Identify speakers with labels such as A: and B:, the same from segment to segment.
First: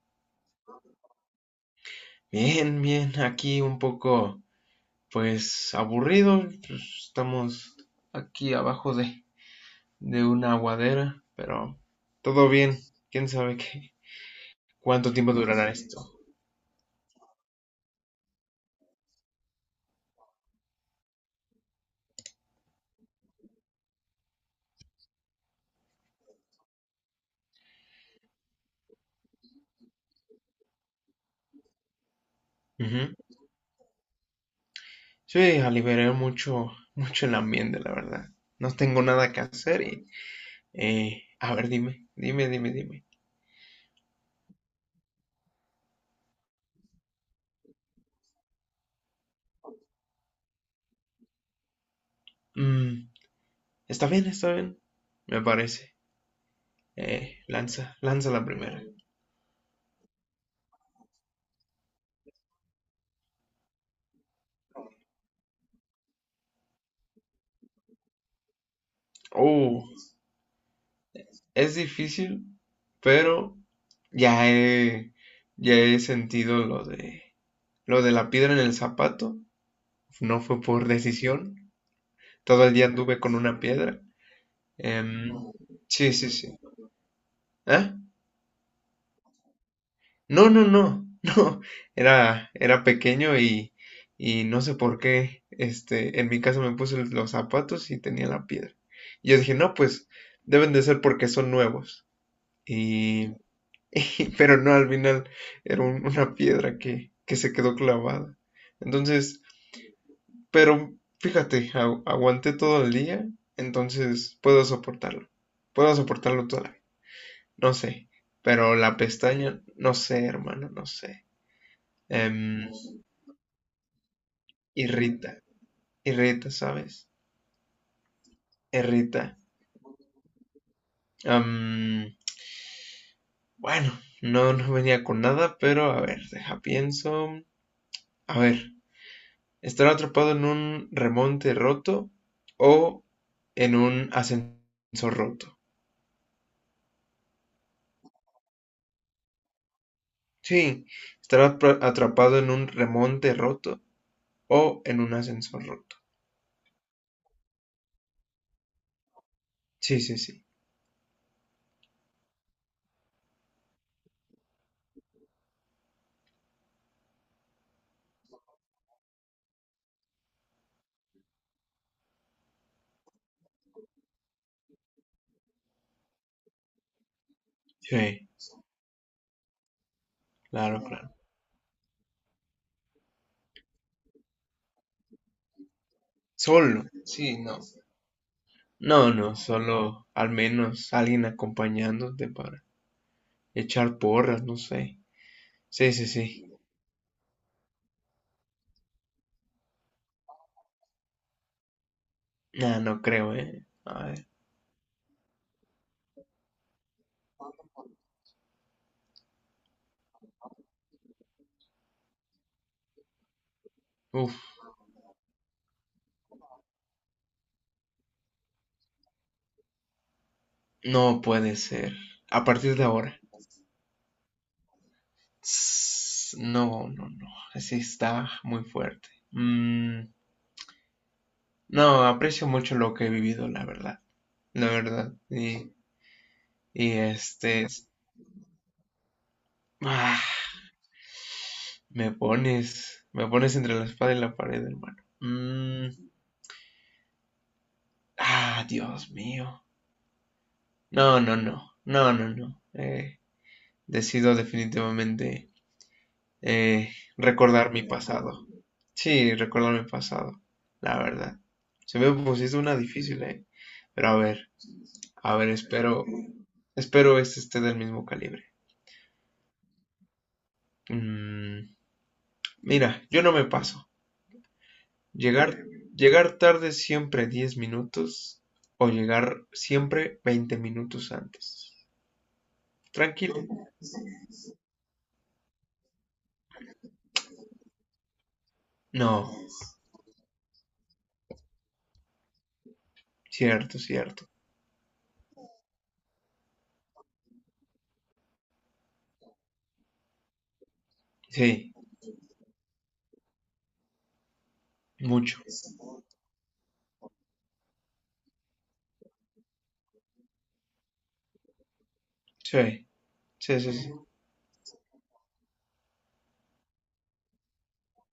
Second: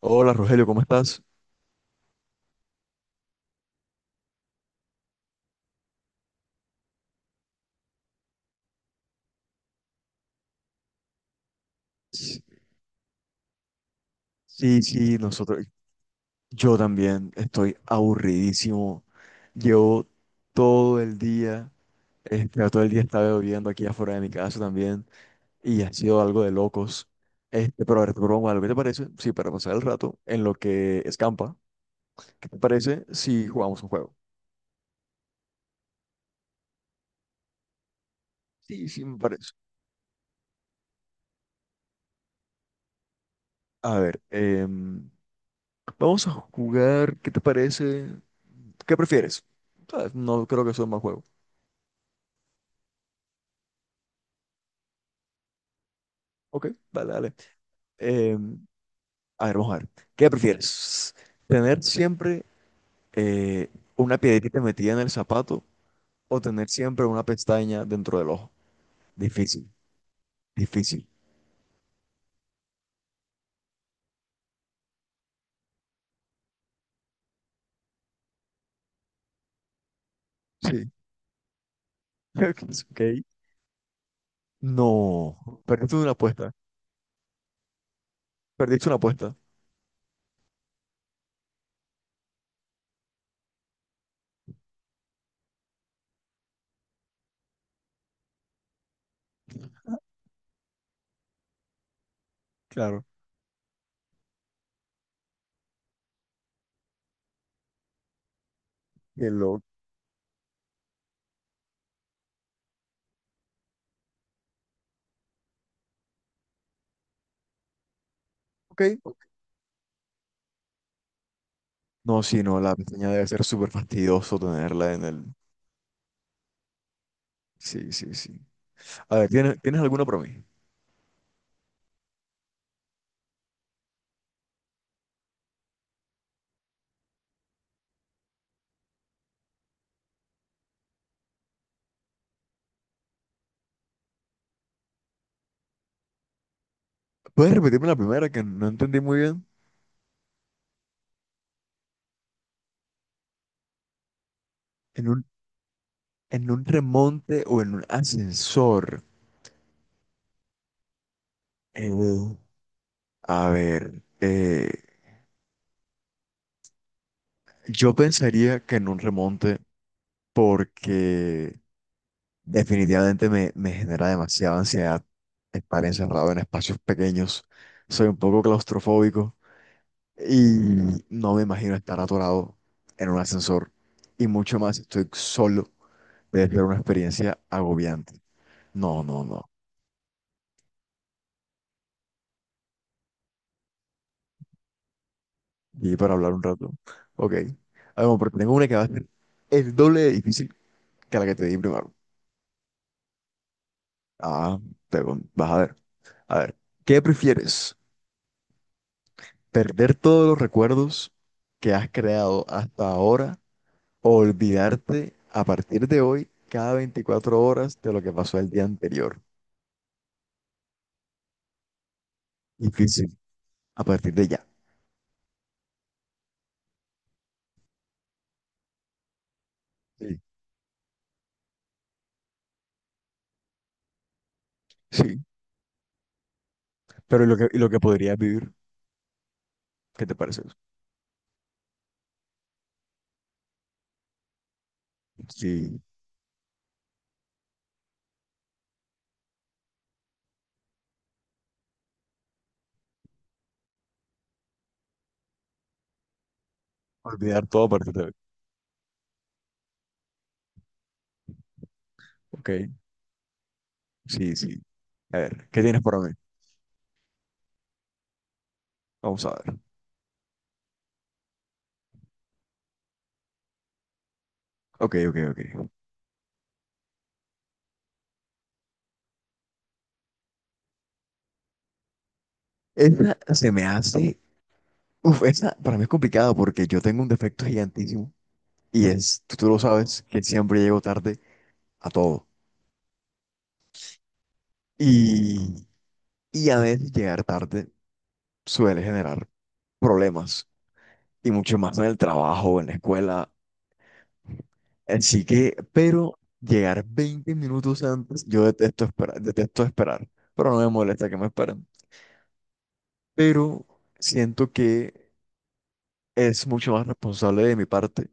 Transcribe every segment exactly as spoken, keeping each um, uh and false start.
A: Hola Rogelio, ¿cómo estás?
B: Bien, bien, aquí un poco, pues aburrido, pues, estamos aquí abajo de, de una aguadera, pero
A: S-
B: todo bien, quién sabe qué,
A: Sí,
B: cuánto
A: sí,
B: tiempo
A: nosotros,
B: durará esto.
A: yo también estoy aburridísimo. Llevo todo el día, este, todo el día estaba lloviendo aquí afuera de mi casa también y ha sido algo de locos. Este, pero a ver, te propongo algo, ¿qué te parece? Sí, para pasar el rato en lo que escampa, ¿qué te parece
B: Ujú.
A: si jugamos un juego?
B: Sí, aliviaré mucho, mucho el ambiente, la verdad. No
A: Sí,
B: tengo
A: sí, me
B: nada que
A: parece.
B: hacer y, eh, a ver, dime, dime, dime, dime.
A: A ver, em, vamos a jugar, ¿qué te parece? ¿Qué prefieres? Ah, No creo que sea un mal juego.
B: Mm, está bien, está bien, me parece.
A: Ok, dale, dale.
B: Eh, lanza, lanza la
A: Em,
B: primera.
A: A ver, vamos a ver. ¿Qué prefieres? ¿Tener siempre eh, una piedrita metida en el zapato o tener siempre una pestaña dentro del ojo? Difícil,
B: Oh,
A: difícil.
B: es difícil, pero ya he, ya he sentido lo de, lo de la piedra en el zapato. No fue por
A: Sí.
B: decisión. Todo el día anduve
A: Ok.
B: con una piedra. Em,
A: No, perdiste una
B: sí, sí,
A: apuesta.
B: sí. ¿Ah?
A: Perdiste una apuesta.
B: No, no, no, no. Era, era pequeño y, y no sé por qué. Este, en mi casa me puse los zapatos y tenía la piedra. Y yo dije, no, pues deben de ser porque son nuevos.
A: Claro.
B: Y pero no, al final era un- una piedra que, que se quedó clavada.
A: Qué
B: Entonces,
A: loco.
B: pero fíjate, agu- aguanté todo el día, entonces puedo soportarlo. Puedo soportarlo toda la vida. No sé, pero
A: Ok.
B: la pestaña, no sé, hermano, no sé.
A: No, sí, no,
B: Em,
A: la pestaña debe ser súper fastidioso tenerla en el...
B: irrita, irrita, ¿sabes?
A: Sí, sí, sí. A
B: Irrita.
A: ver, ¿tienes, ¿tienes alguna para mí?
B: Am, bueno, no, no venía con nada, pero a ver, deja pienso. A ver. Estar atrapado en un remonte roto o en un ascensor roto.
A: ¿Puedes repetirme la primera que no entendí muy bien?
B: Sí, estar atrapado en un remonte roto o en
A: En
B: un
A: un,
B: ascensor roto.
A: en un remonte o en un ascensor.
B: Sí, sí, sí.
A: Eh, A ver, eh, yo pensaría que en un remonte porque definitivamente me, me genera demasiada ansiedad estar encerrado en espacios pequeños. Soy un
B: Sí,
A: poco claustrofóbico
B: claro,
A: y
B: claro.
A: no me imagino estar atorado en un ascensor. Y mucho más si estoy solo. Debe ser una
B: Solo.
A: experiencia
B: Sí, no.
A: agobiante. No,
B: No,
A: no,
B: no,
A: no.
B: solo al menos alguien acompañándote para echar porras, no sé. Sí,
A: Y
B: sí,
A: para hablar un
B: sí.
A: rato. Ok. Ah, bueno, pero tengo una que va a ser el doble de difícil que la que te di primero.
B: Nah, no creo, eh. A ver.
A: Ah, te, vas a ver. A ver, ¿qué prefieres? ¿Perder todos los recuerdos que has creado hasta ahora o
B: Uf,
A: olvidarte a partir de hoy cada veinticuatro horas de lo que pasó el día anterior?
B: no puede ser. A partir de
A: Difícil.
B: ahora.
A: A partir de ya.
B: No, no, no, así está muy fuerte. Mm,
A: Sí.
B: no, aprecio mucho lo que he vivido, la verdad, la verdad.
A: Sí.
B: Y, y
A: Pero ¿y lo que, y
B: este,
A: lo que podrías vivir? ¿Qué te
B: ah,
A: parece eso?
B: me pones, me pones entre la espada y la pared, hermano.
A: Sí.
B: Mm, ah, Dios mío. No, no, no, no, no, no. Eh, decido definitivamente eh,
A: Olvidar todo a
B: recordar mi
A: partir de hoy.
B: pasado. Sí, recordar mi pasado, la verdad. Se me
A: Ok.
B: pusiste una difícil, eh. Pero a
A: Sí,
B: ver.
A: sí. A
B: A
A: ver,
B: ver,
A: ¿qué tienes para
B: espero,
A: mí?
B: espero este esté del mismo calibre.
A: Vamos a ver.
B: Mm, mira, yo no me paso.
A: Ok, ok, ok.
B: Llegar, llegar tarde siempre diez minutos o llegar siempre veinte minutos antes.
A: Esa
B: Tranquilo.
A: se me hace... Uf, esa para mí es complicada porque yo tengo un defecto gigantísimo y es,
B: No,
A: tú, tú lo sabes, que siempre llego tarde a todo.
B: cierto, cierto.
A: Y, y a veces llegar tarde suele generar problemas, y mucho
B: Sí,
A: más en el trabajo, en la escuela. Así
B: mucho.
A: que, pero llegar veinte minutos antes, yo detesto esperar, detesto esperar, pero no me molesta que me esperen.
B: Sí, sí,
A: Pero
B: sí. Sí.
A: siento que es mucho más responsable de mi parte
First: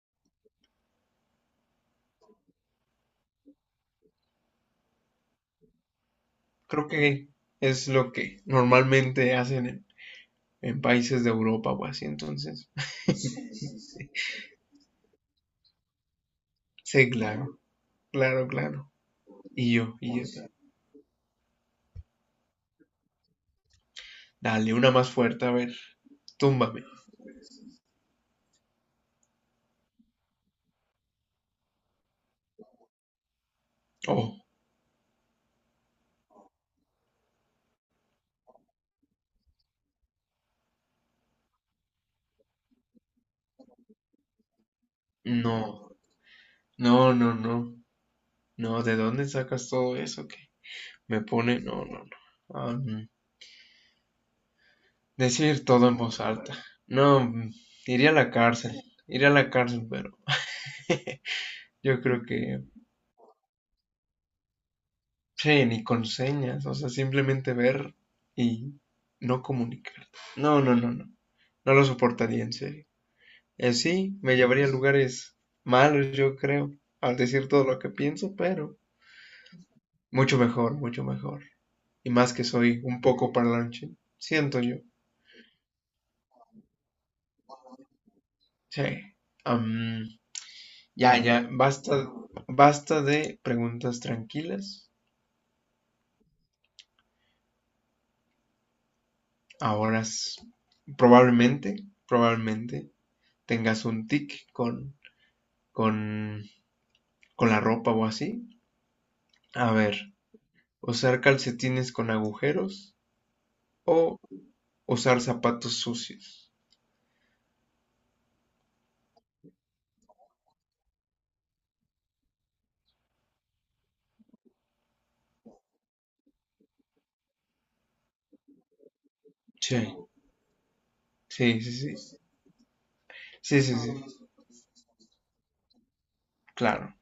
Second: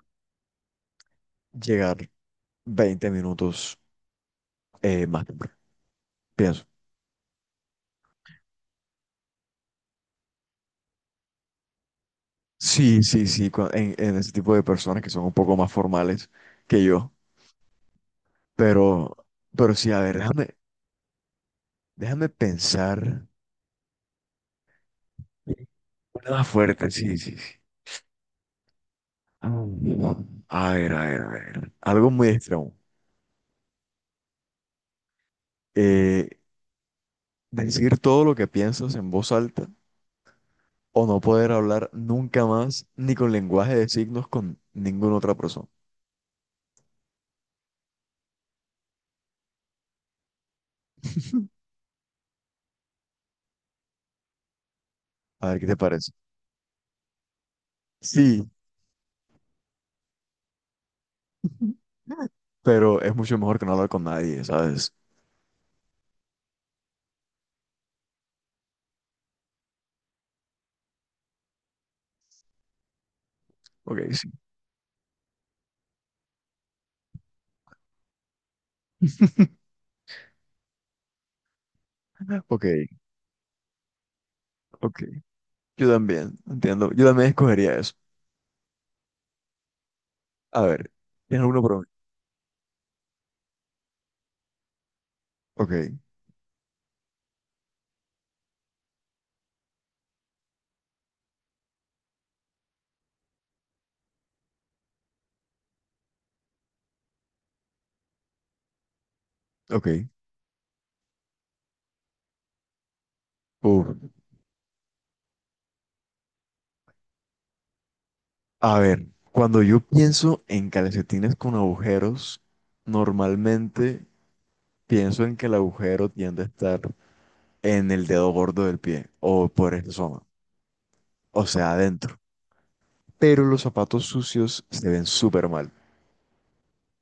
A: llegar veinte minutos eh, más temprano, pienso.
B: Creo que es lo que normalmente hacen en, en países de Europa o así, entonces.
A: Sí, sí, sí, cua- en, en ese tipo de personas que son un poco más formales que
B: Sí,
A: yo.
B: claro, claro, claro.
A: Pero, pero
B: Y
A: sí,
B: yo,
A: a ver,
B: y yo.
A: déjame, déjame pensar.
B: Dale, una más fuerte, a ver.
A: Una más
B: Túmbame.
A: fuerte, sí, sí, sí. Ah, A ver, a ver, a ver. Algo muy extremo.
B: Oh,
A: Eh, Decir todo lo que piensas en voz alta o no poder hablar nunca más ni con lenguaje de signos con ninguna otra persona.
B: no, no, no, no, no, ¿de dónde sacas todo eso que me pone? No, no, no. Am,
A: A ver,
B: decir
A: ¿qué te
B: todo en
A: parece?
B: voz alta. No, mm, iría a la
A: Sí,
B: cárcel, iría a la cárcel, pero yo creo que,
A: pero es mucho mejor que no hablar con nadie, ¿sabes?
B: sí, ni con señas, o sea, simplemente ver y no comunicar. No, no, no, no, no lo soportaría en serio. Y
A: Ok,
B: así
A: sí.
B: me llevaría a lugares malos, yo creo, al decir todo lo que pienso, pero mucho mejor, mucho mejor. Y más que
A: Ok,
B: soy un poco parlanchín, siento yo.
A: ok. Yo también, entiendo. Yo también escogería eso.
B: Sí. Am,
A: A ver,
B: ya,
A: ¿tienes
B: ya,
A: alguno para mí?
B: basta, basta de preguntas tranquilas.
A: Ok,
B: Ahora s- probablemente, probablemente tengas un tic con, con, con la ropa o así. A
A: ok.
B: ver, usar calcetines con agujeros
A: Uf.
B: o usar zapatos sucios.
A: A ver, cuando yo pienso en calcetines con agujeros, normalmente pienso en que el agujero tiende a estar en el dedo gordo del pie o por esa
B: Sí,
A: zona, o
B: sí,
A: sea,
B: sí, sí.
A: adentro. Pero los
B: Sí, sí,
A: zapatos
B: sí.
A: sucios se ven súper mal.
B: Claro,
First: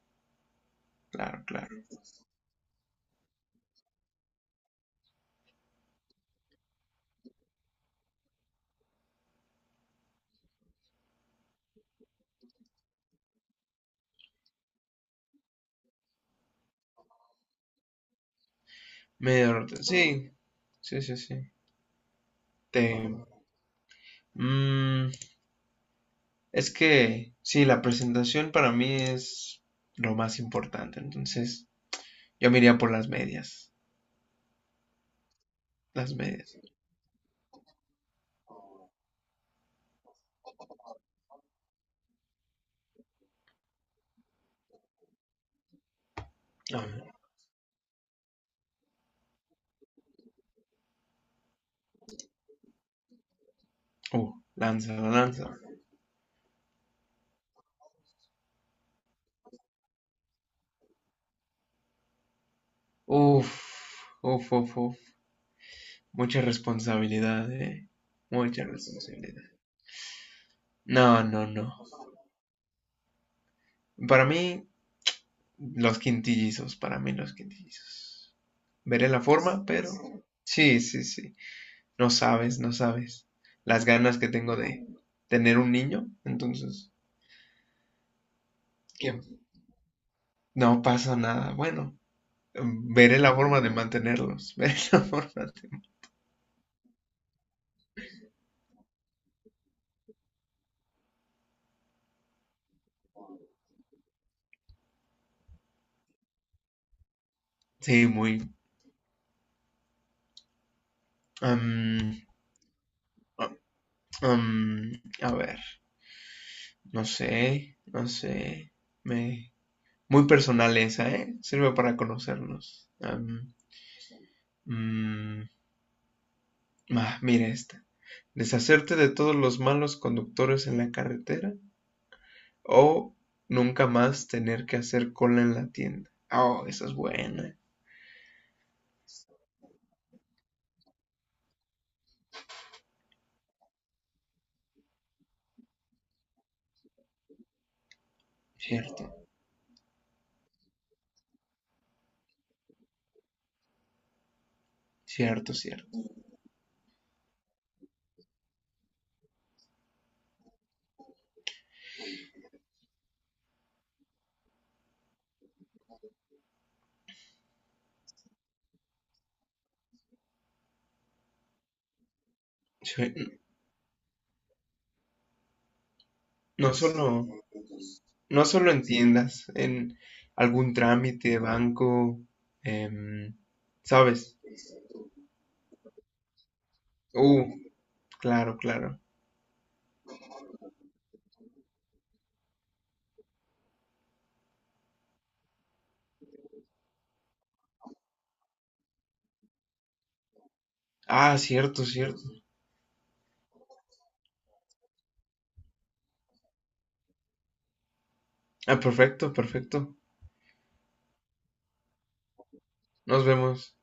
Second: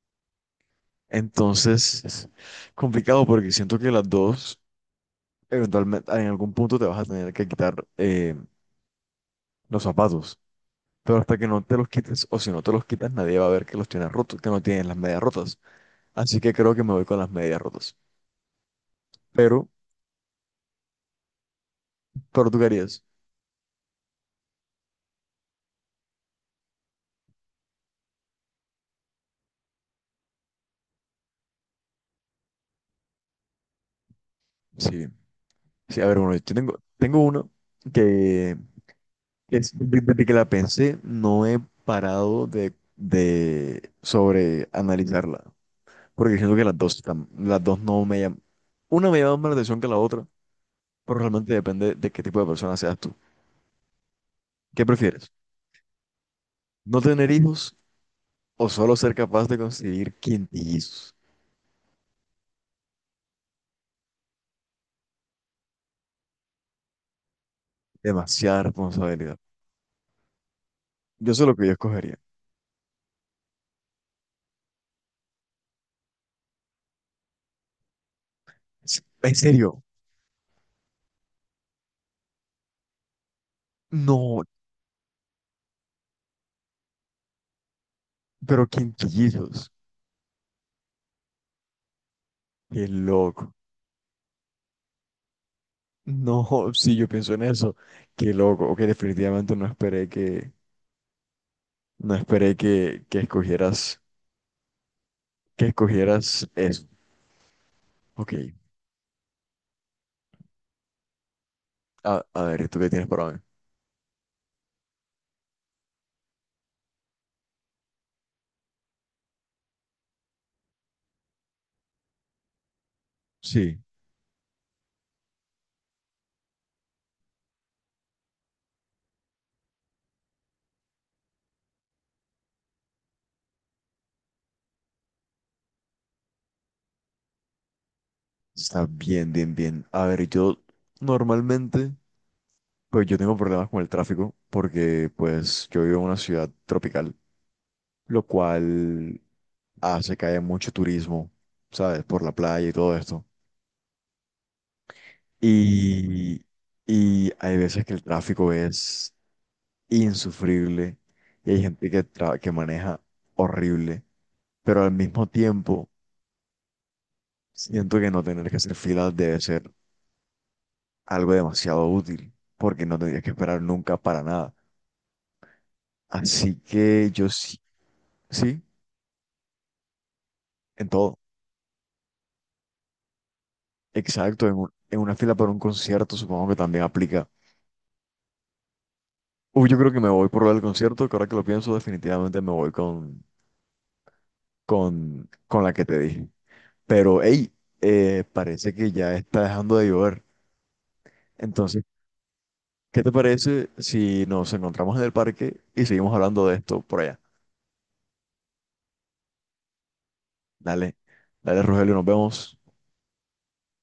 B: claro, claro.
A: Entonces, es complicado porque siento que las dos, eventualmente, en algún punto te vas a tener que quitar eh, los zapatos. Pero hasta que no te los quites, o si no te los quitas, nadie va a ver que los tienes rotos, que no tienes las medias rotas. Así que creo que me voy con las medias rotas.
B: Medio
A: Pero,
B: roto. Sí, sí, sí, sí.
A: pero tú qué
B: Te,
A: harías.
B: mm, es que sí, la presentación para mí es lo más importante. Entonces, yo me iría por las medias.
A: Sí, sí, a
B: Las
A: ver, bueno, yo
B: medias.
A: tengo, tengo una que es, de- desde que la pensé, no he parado de, de sobre analizarla. Porque siento que las
B: Ah,
A: dos están, las dos no me llaman. Una me llama más la atención que la otra, pero realmente depende de qué tipo de persona seas tú.
B: uh,
A: ¿Qué
B: lanza,
A: prefieres?
B: lanza.
A: ¿No tener hijos o solo ser capaz de conseguir quintillizos?
B: Uf, uf, uf, uf. Mucha responsabilidad, eh.
A: Demasiada
B: Mucha
A: responsabilidad.
B: responsabilidad. No,
A: Yo sé
B: no,
A: lo que yo
B: no.
A: escogería.
B: Para mí, los quintillizos. Para mí, los quintillizos.
A: S-
B: Veré la
A: En
B: forma,
A: serio,
B: pero. Sí, sí, sí. No sabes, no sabes. Las ganas que
A: no,
B: tengo de tener un niño. Entonces.
A: pero
B: Que
A: quinquillos.
B: no pasa nada. Bueno,
A: Qué
B: em, veré la
A: loco.
B: forma de mantenerlos. Veré la forma de...
A: No, sí, yo pienso en eso. Qué loco. Ok, definitivamente no esperé que, no esperé que, que escogieras, que escogieras eso.
B: Sí,
A: Ok,
B: muy... um,
A: a, a ver, ¿tú qué tienes para mí?
B: um, a ver, no sé, no sé. Me... Muy personal esa, ¿eh? Sirve para conocernos. Um,
A: Sí,
B: um, ah, mira esta. Deshacerte de todos los malos conductores en la carretera o nunca más tener que hacer cola en la tienda. Oh, esa es buena.
A: está bien, bien, bien. A ver, yo normalmente, pues yo tengo problemas con el tráfico porque pues yo vivo en una ciudad tropical, lo cual
B: Cierto,
A: hace que haya mucho turismo, ¿sabes? Por la playa y todo esto.
B: cierto, cierto.
A: Y, y hay veces que el tráfico es insufrible y hay gente que, tra- que maneja horrible, pero al mismo tiempo siento que no tener que hacer filas debe ser algo demasiado útil, porque no tendrías que
B: Sí.
A: esperar nunca para nada. Así
B: No
A: que
B: solo,
A: yo sí,
B: no
A: sí,
B: solo en tiendas, en algún
A: en todo.
B: trámite de banco, em, ¿sabes?
A: Exacto, en, un- en una fila para un concierto supongo que también aplica.
B: Uh, claro, claro.
A: Uy, yo creo que me voy por lo del concierto, que ahora que lo pienso, definitivamente me voy con, con, con la que te dije. Pero, hey, eh, parece que ya está dejando de llover.
B: Ah,
A: Entonces,
B: cierto, cierto.
A: ¿qué te parece si nos encontramos en el parque y seguimos hablando de esto por allá?
B: Ah, perfecto, perfecto.
A: Dale, dale, Rogelio, nos vemos.
B: Nos vemos.